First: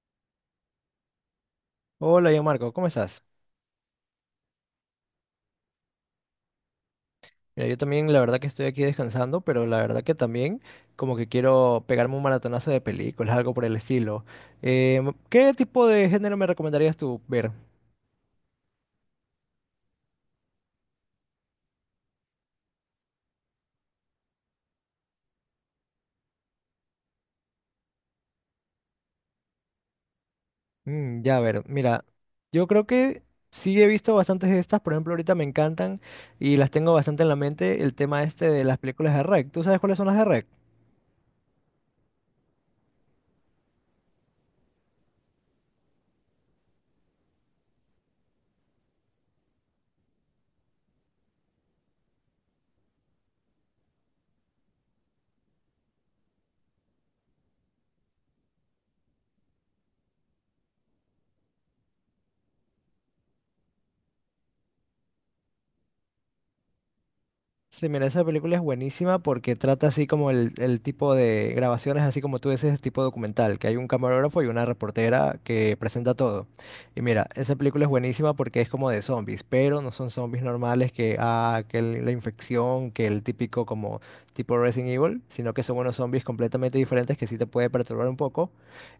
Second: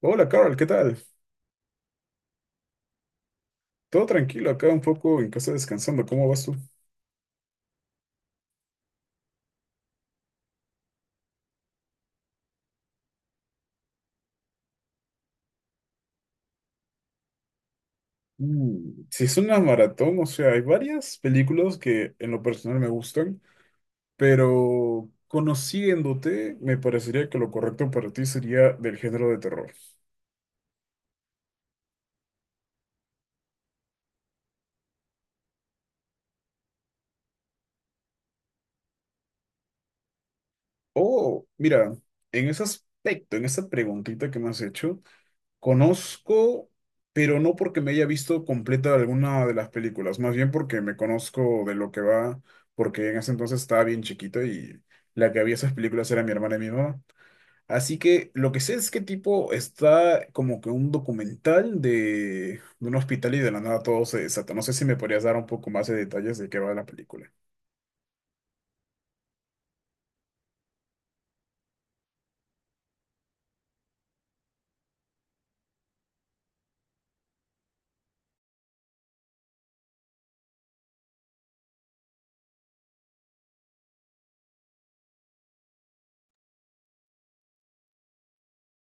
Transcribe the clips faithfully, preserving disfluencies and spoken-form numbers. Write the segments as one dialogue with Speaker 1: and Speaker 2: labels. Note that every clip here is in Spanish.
Speaker 1: Hola, Carl, ¿qué tal?
Speaker 2: Hola, yo Marco, ¿cómo estás?
Speaker 1: Todo tranquilo, acá un poco en casa descansando. ¿Cómo vas tú?
Speaker 2: Mira, yo también la verdad que estoy aquí descansando, pero la verdad que también como que quiero pegarme un maratonazo de películas, algo por el estilo. Eh, ¿Qué tipo de género me recomendarías tú ver?
Speaker 1: Mm, Si es una maratón, o sea, hay varias películas que en lo personal me gustan, pero conociéndote, me parecería que lo correcto para ti sería del género de terror.
Speaker 2: Mm, ya, a ver, mira, yo creo que sí he visto bastantes de estas, por ejemplo, ahorita me encantan y las tengo bastante en la mente el tema este de las películas de R E C. ¿Tú sabes cuáles son las de R E C?
Speaker 1: Oh, mira, en ese aspecto, en esa preguntita que me has hecho, conozco, pero no porque me haya visto completa alguna de las películas, más bien porque me conozco de lo que va, porque en ese entonces estaba bien chiquito y la que había esas películas era mi hermana y mi mamá. Así que lo que sé es que tipo está como que un documental de, de un hospital y de la nada todo se desata. No sé si me podrías dar un poco más de detalles de qué va la película.
Speaker 2: Sí, mira, esa película es buenísima porque trata así como el, el tipo de grabaciones, así como tú dices, tipo documental, que hay un camarógrafo y una reportera que presenta todo. Y mira, esa película es buenísima porque es como de zombies, pero no son zombies normales que, ah, que el- la infección, que el típico como tipo Resident Evil, sino que son unos zombies completamente diferentes que sí te puede perturbar un poco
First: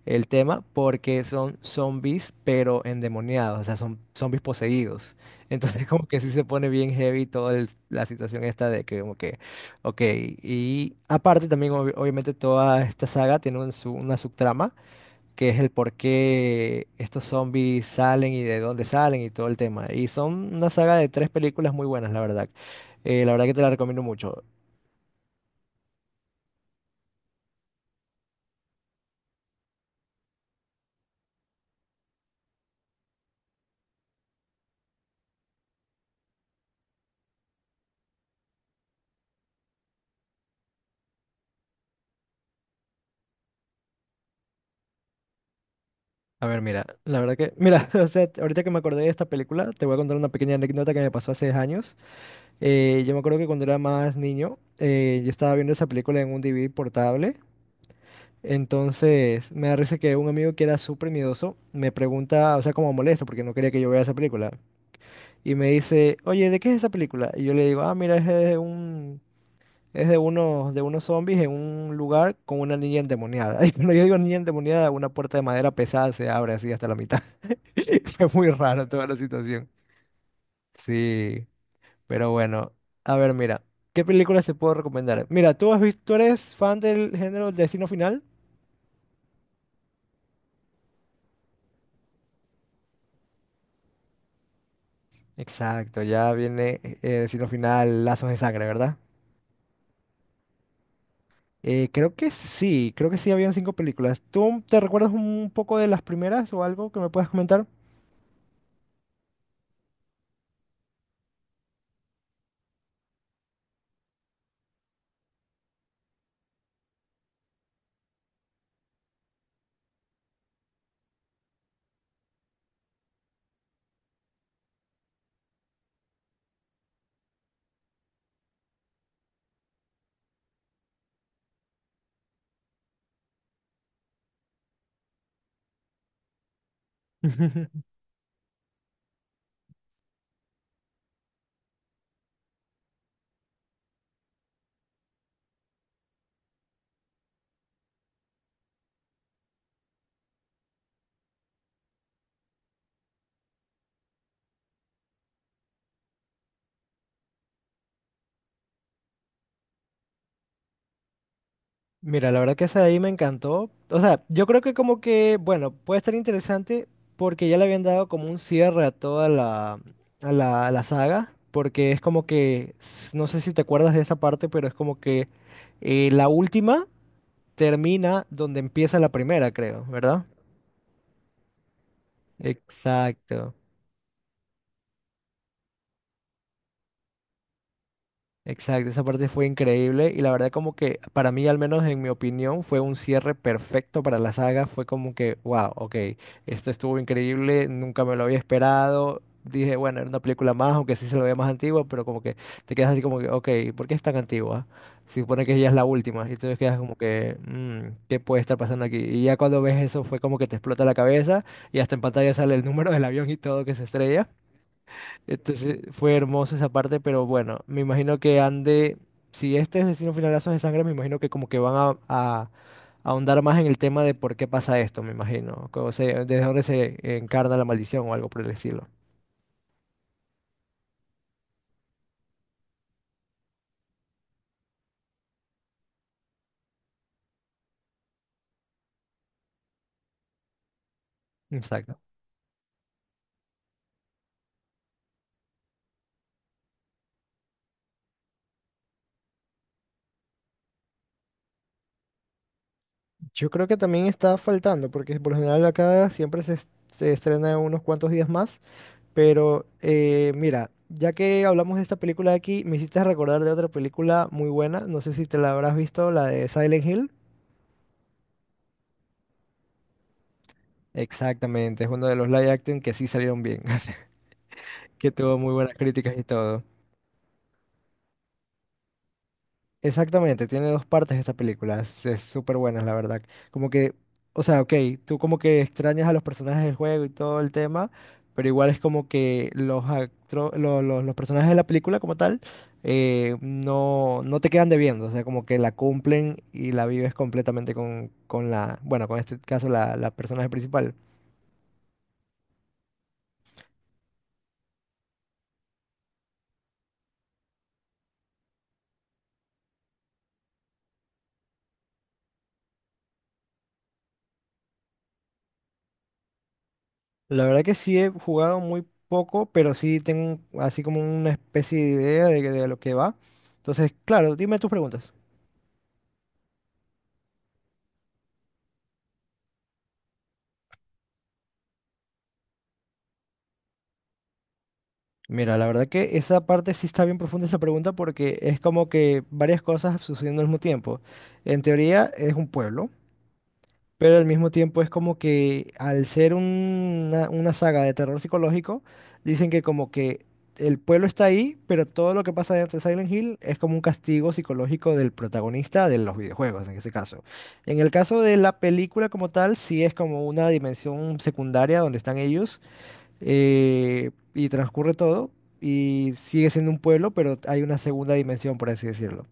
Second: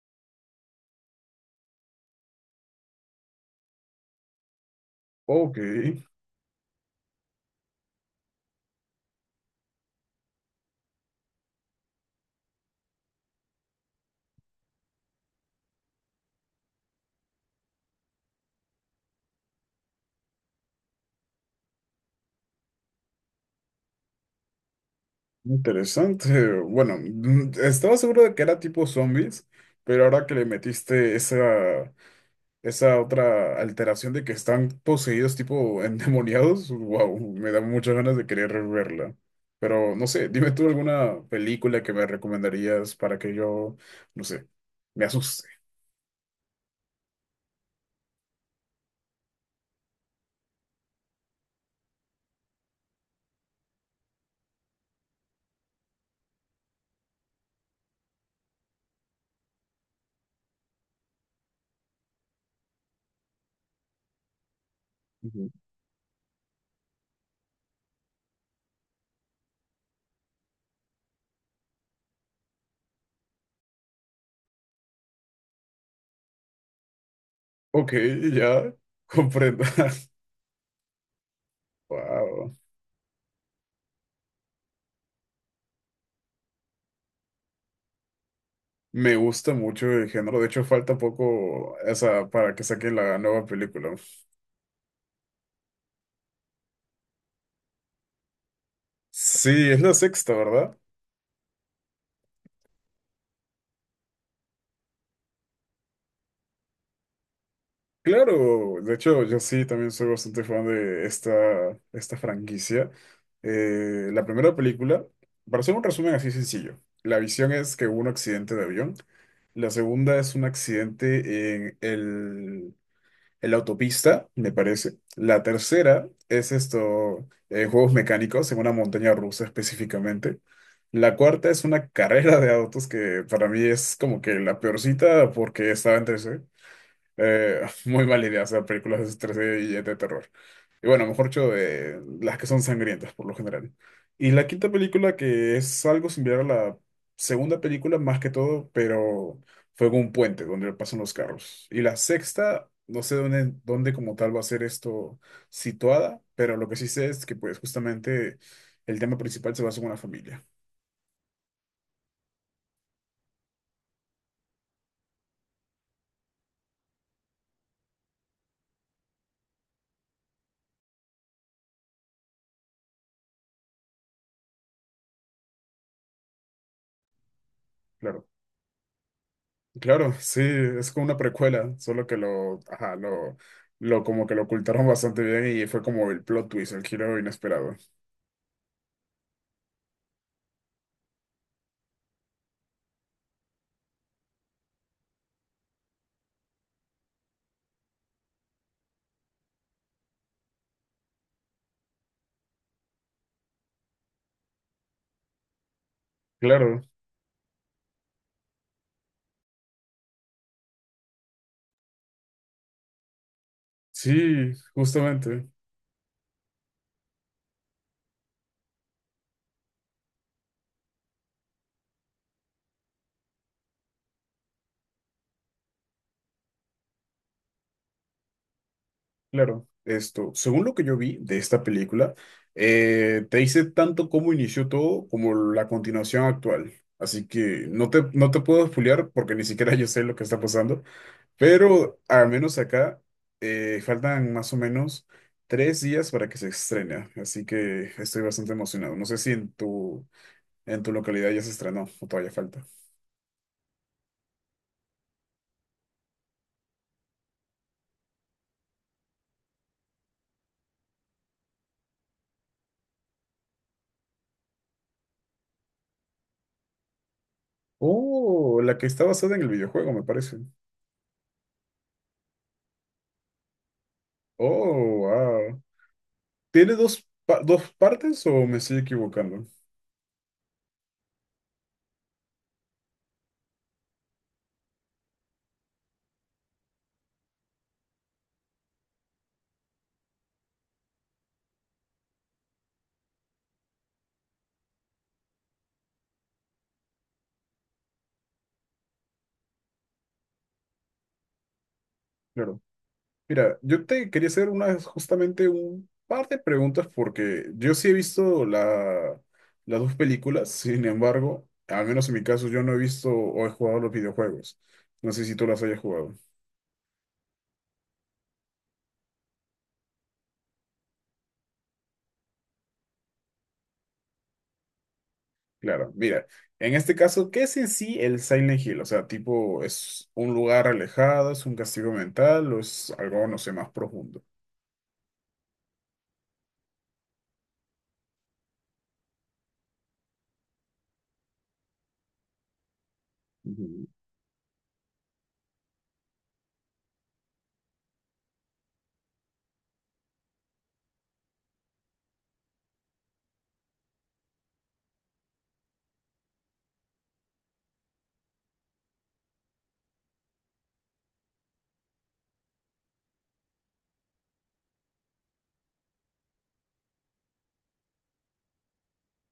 Speaker 2: el tema porque son zombies pero endemoniados, o sea, son zombies poseídos.
Speaker 1: Ok,
Speaker 2: Entonces como que sí se pone bien heavy toda el- la situación esta de que como que, ok, y aparte también obvi- obviamente toda esta saga tiene un su- una subtrama que es el por qué estos zombies salen y de dónde salen y todo el tema. Y son una saga de tres películas muy buenas, la verdad. Eh, la verdad que te la recomiendo mucho.
Speaker 1: interesante. Bueno, mm, estaba seguro de que era tipo zombies, pero ahora que le metiste esa esa otra alteración de que están poseídos tipo endemoniados, wow, me da muchas ganas de querer verla. Pero no sé, dime tú alguna película que me recomendarías para que yo, no sé, me asuste.
Speaker 2: A ver, mira, la verdad que, mira, o sea, ahorita que me acordé de esta película, te voy a contar una pequeña anécdota que me pasó hace años. Eh, yo me acuerdo que cuando era más niño, eh, yo estaba viendo esa película en un D V D portable. Entonces, me da risa que un amigo que era súper miedoso me pregunta, o sea, como molesto, porque no quería que yo vea esa película.
Speaker 1: Ujú.
Speaker 2: Y me dice, oye, ¿de qué es esa película? Y yo le digo, ah, mira, es de un, es de unos, de unos zombies en un lugar con una niña endemoniada. Y cuando yo digo niña endemoniada, una puerta de madera pesada se abre así hasta la mitad.
Speaker 1: Ok,
Speaker 2: Fue muy
Speaker 1: ya
Speaker 2: raro toda la
Speaker 1: comprendo.
Speaker 2: situación. Sí, pero
Speaker 1: Wow.
Speaker 2: bueno. A ver, mira, ¿qué películas te puedo recomendar? Mira, ¿tú has visto, ¿tú eres fan del género Destino Final?
Speaker 1: Me gusta mucho el género. De hecho, falta poco esa para que saquen la nueva película.
Speaker 2: Exacto, ya viene eh, eh, destino final, lazos de sangre, ¿verdad?
Speaker 1: Sí, es la sexta, ¿verdad?
Speaker 2: Eh, creo que sí, creo que sí habían cinco películas. ¿Tú te recuerdas un poco de las primeras o algo que me puedas comentar?
Speaker 1: Claro, de hecho yo sí también soy bastante fan de esta, esta franquicia. Eh, la primera película, para hacer un resumen así sencillo, la visión es que hubo un accidente de avión, la segunda es un accidente en el, en la autopista, me parece, la tercera es esto, eh, juegos mecánicos en una montaña rusa específicamente, la cuarta es una carrera de autos que para mí es como que la peorcita porque estaba en tres, eh, muy mala idea hacer películas de estrés y de terror. Y bueno, mejor dicho, de las que son sangrientas por lo general. Y la quinta película, que es algo similar a la segunda película, más que todo, pero fue con un puente donde pasan los carros. Y la sexta, no sé dónde, dónde como tal va a ser esto situada, pero lo que sí sé es que pues justamente el tema principal se basa en una familia.
Speaker 2: Mira, la verdad que esa de ahí me encantó. O sea, yo creo que como que, bueno, puede estar interesante porque ya le habían dado como un cierre a toda la, a la, a la saga, porque es como que, s- no sé si te acuerdas de esa parte, pero es como que eh, la última
Speaker 1: Claro,
Speaker 2: termina donde empieza la primera, creo,
Speaker 1: claro,
Speaker 2: ¿verdad?
Speaker 1: sí, es como una precuela, solo que lo, ajá, lo,
Speaker 2: Exacto,
Speaker 1: lo como que lo ocultaron bastante bien y fue como el plot twist, el giro inesperado.
Speaker 2: exacto. Esa parte fue increíble y la verdad como que para mí, al menos en mi opinión, fue un cierre perfecto para la saga. Fue como que, wow, ok, esto estuvo increíble, nunca me lo había esperado. Dije, bueno, era una película más, aunque sí se lo veía más antigua, pero como que te quedas así como que, ok, ¿por qué es tan antigua? Se supone que ya es la última y entonces quedas
Speaker 1: Claro,
Speaker 2: como que, "Mm, ¿qué puede estar pasando aquí?" Y ya cuando ves eso fue como que te explota la cabeza y hasta en pantalla sale el número del avión y todo que se estrella.
Speaker 1: sí, justamente,
Speaker 2: Entonces fue hermosa esa parte, pero bueno, me imagino que han de, si este es Destino Final Lazos de Sangre, me imagino que como que van a, a- a ahondar más en el tema de por qué pasa esto, me imagino, ¿cómo se, desde dónde se encarna la maldición o algo por el estilo?
Speaker 1: claro. Esto, según lo que yo vi de esta película, eh, te dice tanto cómo inició todo como la continuación actual. Así que no te, no te puedo spoilear porque ni siquiera yo sé lo que está pasando. Pero
Speaker 2: Exacto.
Speaker 1: al menos acá eh, faltan más o menos tres días para que se estrene, así que estoy bastante emocionado. No sé si en tu, en tu localidad ya se estrenó o todavía falta.
Speaker 2: Yo creo que también está faltando, porque por lo general acá siempre se, es- se estrena en unos cuantos días más, pero eh, mira, ya que hablamos de esta película de aquí, me hiciste recordar de otra película muy buena, no sé si te la habrás visto, la de Silent Hill.
Speaker 1: Oh, la que está basada en el videojuego, me parece.
Speaker 2: Exactamente, es uno de los live action que sí salieron bien,
Speaker 1: Oh,
Speaker 2: que tuvo muy
Speaker 1: wow.
Speaker 2: buenas críticas y todo.
Speaker 1: ¿Tiene dos, pa- dos partes o me estoy equivocando?
Speaker 2: Exactamente, tiene dos partes esta película, es es súper buena, la verdad. Como que, o sea, ok, tú como que extrañas a los personajes del juego y todo el tema, pero igual es como que los, actro- lo- lo- los personajes de la película como tal eh, no, no te quedan debiendo, o sea, como que la cumplen y la vives completamente con, con la, bueno, con este caso la, la personaje principal.
Speaker 1: Claro. Mira, yo te quería hacer unas justamente un par de preguntas porque yo sí he visto la, las dos películas, sin embargo, al menos en mi caso, yo no he visto o he jugado los videojuegos. No sé si tú las hayas jugado.
Speaker 2: La verdad que sí he jugado muy poco, pero sí tengo un- así como una especie de idea de, de lo que va. Entonces, claro, dime tus preguntas.
Speaker 1: Claro, mira, en este caso, ¿qué es en sí el Silent Hill? O sea, tipo, ¿es un lugar alejado, es un castigo mental o es algo, no sé, más profundo?
Speaker 2: Mira, la verdad que esa parte sí está bien profunda esa pregunta porque es como que varias cosas sucediendo al mismo tiempo. En teoría es un pueblo, pero al mismo tiempo es como que al ser una, una saga de terror psicológico, dicen que como que el pueblo está ahí, pero todo lo que pasa dentro de Silent Hill es como un castigo psicológico del protagonista de los videojuegos, en ese caso. En el caso de la película como tal, sí es como una dimensión secundaria donde están ellos, eh, y transcurre todo y sigue siendo un pueblo, pero hay una segunda dimensión, por así decirlo.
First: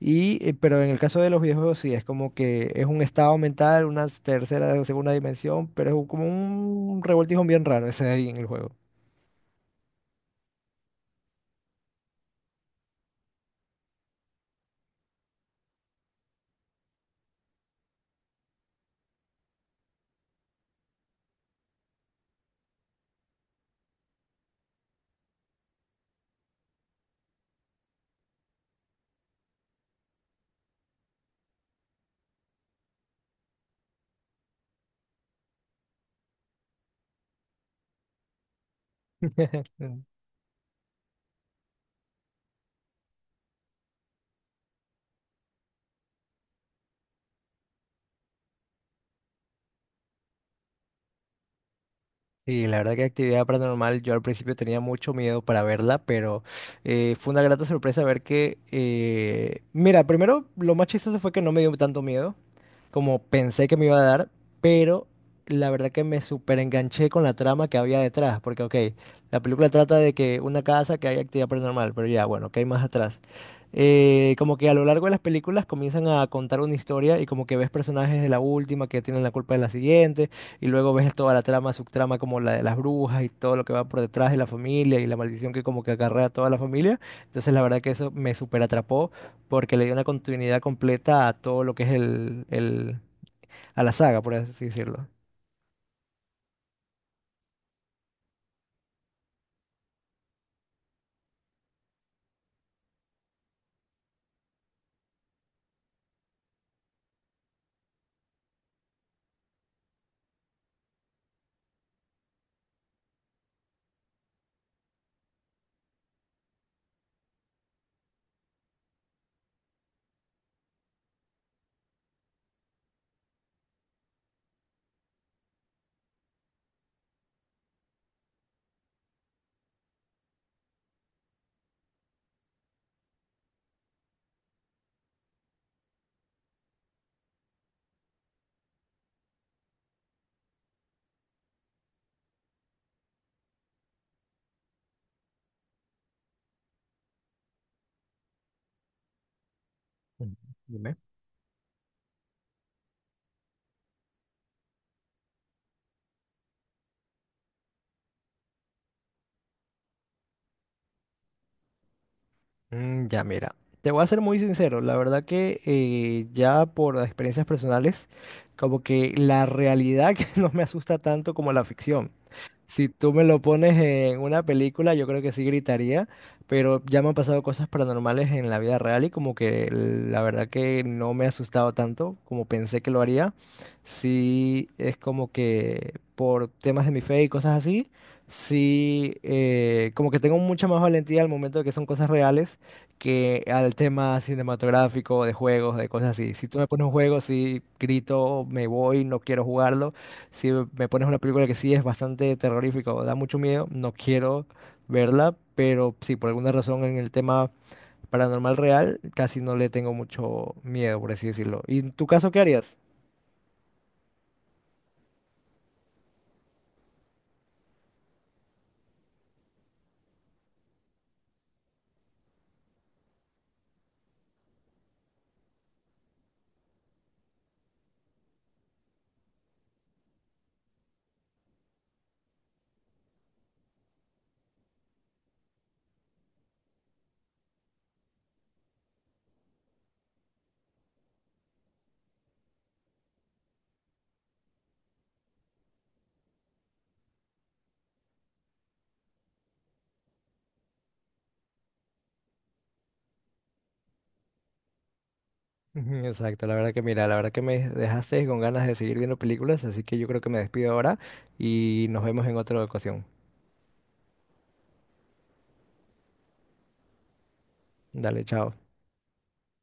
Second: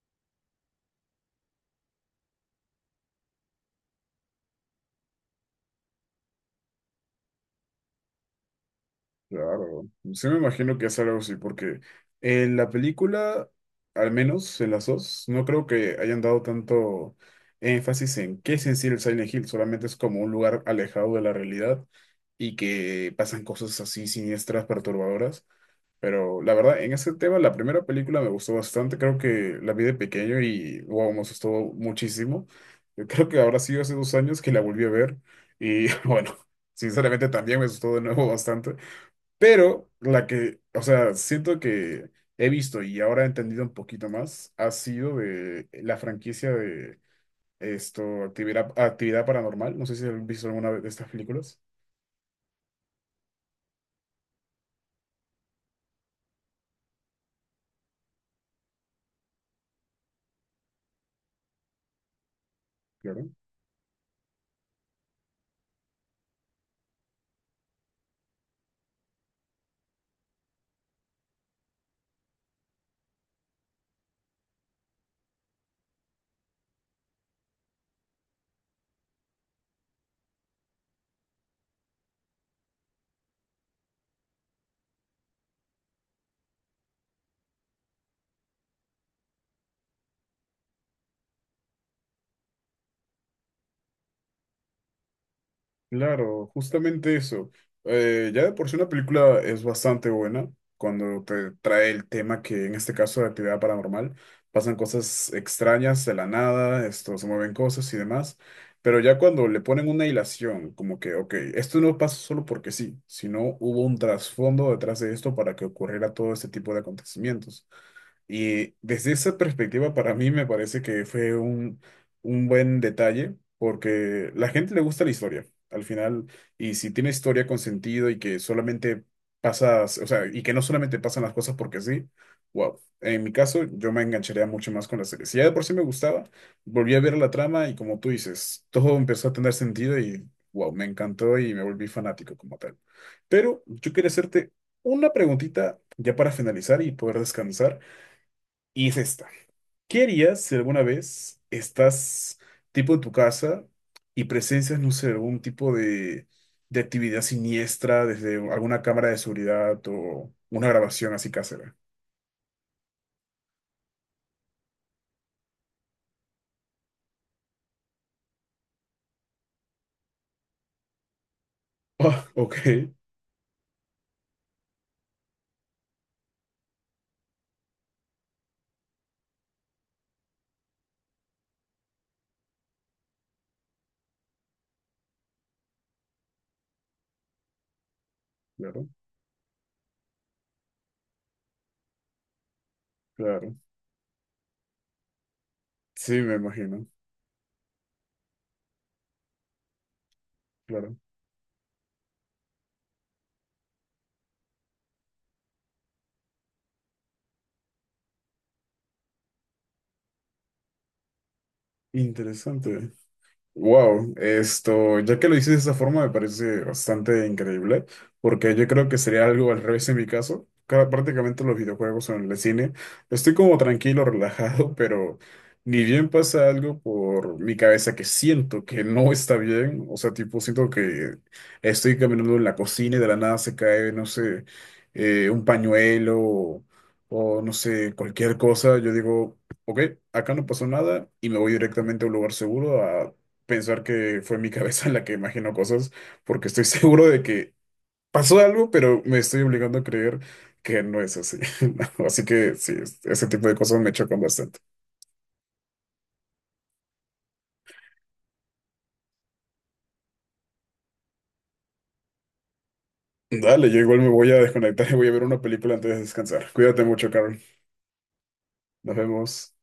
Speaker 2: Y, eh, pero en el caso de los videojuegos sí, es como que es un estado mental, una tercera, o segunda dimensión, pero es un- como un revoltijo bien raro ese ahí en el juego.
Speaker 1: Claro, sí me imagino que es algo así, porque en la película, al menos en las dos, no creo que hayan dado tanto énfasis en qué es en sí el Silent Hill, solamente es como un lugar alejado de la realidad y que pasan cosas así siniestras, perturbadoras, pero la verdad, en ese tema, la primera película me gustó bastante, creo que la vi de pequeño y wow, me asustó muchísimo. Yo creo que habrá sido hace dos años que la volví a ver y bueno, sinceramente también me asustó de nuevo bastante. Pero la que, o sea, siento que he visto y ahora he entendido un poquito más, ha sido de la franquicia de esto, actividad, actividad paranormal. No sé si has visto alguna de estas películas.
Speaker 2: Sí, la verdad que actividad paranormal, yo al principio tenía mucho miedo para verla, pero eh, fue una grata sorpresa ver que, eh, mira, primero lo más chistoso fue que no me dio tanto miedo como
Speaker 1: Claro.
Speaker 2: pensé que me iba a dar, pero la verdad que me súper enganché con la trama que había detrás, porque ok, la película trata de que una casa que hay actividad paranormal, pero ya, bueno, ¿qué hay más atrás? Eh, como que a lo largo de las películas comienzan a contar una historia y como que ves personajes de la última que tienen la culpa de la siguiente. Y luego ves toda la trama, subtrama como la de las brujas y todo lo que va por detrás de la familia y la maldición que como que acarrea a toda la familia. Entonces la verdad que eso me súper atrapó porque le dio una continuidad completa a todo lo que es el, el, a la saga, por así decirlo.
Speaker 1: Claro, justamente eso. Eh, ya de por sí una película es bastante buena cuando te trae el tema que en este caso de actividad paranormal pasan cosas extrañas de la nada, esto se mueven cosas y demás, pero ya cuando le ponen una hilación, como que, ok, esto no pasa solo porque sí, sino hubo un trasfondo detrás de esto para que ocurriera todo este tipo de acontecimientos. Y desde esa perspectiva, para mí me parece que fue un, un buen detalle, porque la gente le gusta la historia, al final, y si tiene historia con sentido y que solamente pasas, o sea, y que no solamente pasan las cosas porque sí, wow. En mi caso, yo me engancharía mucho más con la serie. Si ya de por sí me gustaba, volví a ver la trama y como tú dices, todo empezó a tener sentido y wow, me encantó y me volví fanático como tal. Pero yo quería hacerte una preguntita ya para finalizar y poder descansar. Y es esta. ¿Qué
Speaker 2: Mm,
Speaker 1: harías si alguna
Speaker 2: dime.
Speaker 1: vez estás tipo en tu casa y presencias, no sé, algún tipo de, de actividad siniestra desde alguna cámara de seguridad o una grabación así casera?
Speaker 2: Mm, ya mira, te voy a ser muy sincero, la verdad que eh, ya por experiencias personales, como que la realidad que no me asusta tanto como la ficción.
Speaker 1: Ah,
Speaker 2: Si
Speaker 1: ok,
Speaker 2: tú me lo pones en una película, yo creo que sí gritaría, pero ya me han pasado cosas paranormales en la vida real y como que la verdad que no me he asustado tanto como pensé que lo haría. Sí, es como que por temas de mi fe y cosas así,
Speaker 1: claro,
Speaker 2: sí, eh, como que tengo mucha más valentía al momento de que son cosas reales que
Speaker 1: claro.
Speaker 2: al tema cinematográfico, de juegos, de cosas
Speaker 1: Sí, me
Speaker 2: así. Si tú me pones
Speaker 1: imagino,
Speaker 2: un juego, sí, grito, me voy, no quiero jugarlo. Si me
Speaker 1: claro.
Speaker 2: pones una película que sí es bastante terrorífica o da mucho miedo, no quiero verla, pero sí, por alguna razón en el tema paranormal real casi no le tengo mucho miedo, por así decirlo. ¿Y en tu caso qué harías?
Speaker 1: Interesante. Wow, esto, ya que lo dices de esa forma, me parece bastante increíble, porque yo creo que sería algo al revés en mi caso. Cada- Prácticamente los videojuegos o en el cine, estoy como tranquilo, relajado, pero ni bien pasa algo por mi cabeza que siento que no está bien. O sea, tipo, siento que estoy caminando en la cocina y de la nada se cae, no sé, eh, un pañuelo o, o no sé, cualquier cosa. Yo digo. Ok, acá no pasó nada y me voy directamente a un lugar seguro pensar que fue mi cabeza la que imaginó cosas, porque estoy seguro de que pasó algo, pero me estoy obligando a creer que no es así. No, así que sí, es- ese tipo de cosas me chocan bastante.
Speaker 2: Ujú, exacto, la verdad que mira, la verdad que me dejaste con ganas de seguir viendo películas, así que yo creo que me despido ahora y nos vemos en otra ocasión.
Speaker 1: Dale, yo igual me voy a desconectar y voy a ver una película antes de descansar. Cuídate mucho, Carol.
Speaker 2: Dale, chao.
Speaker 1: Nos vemos.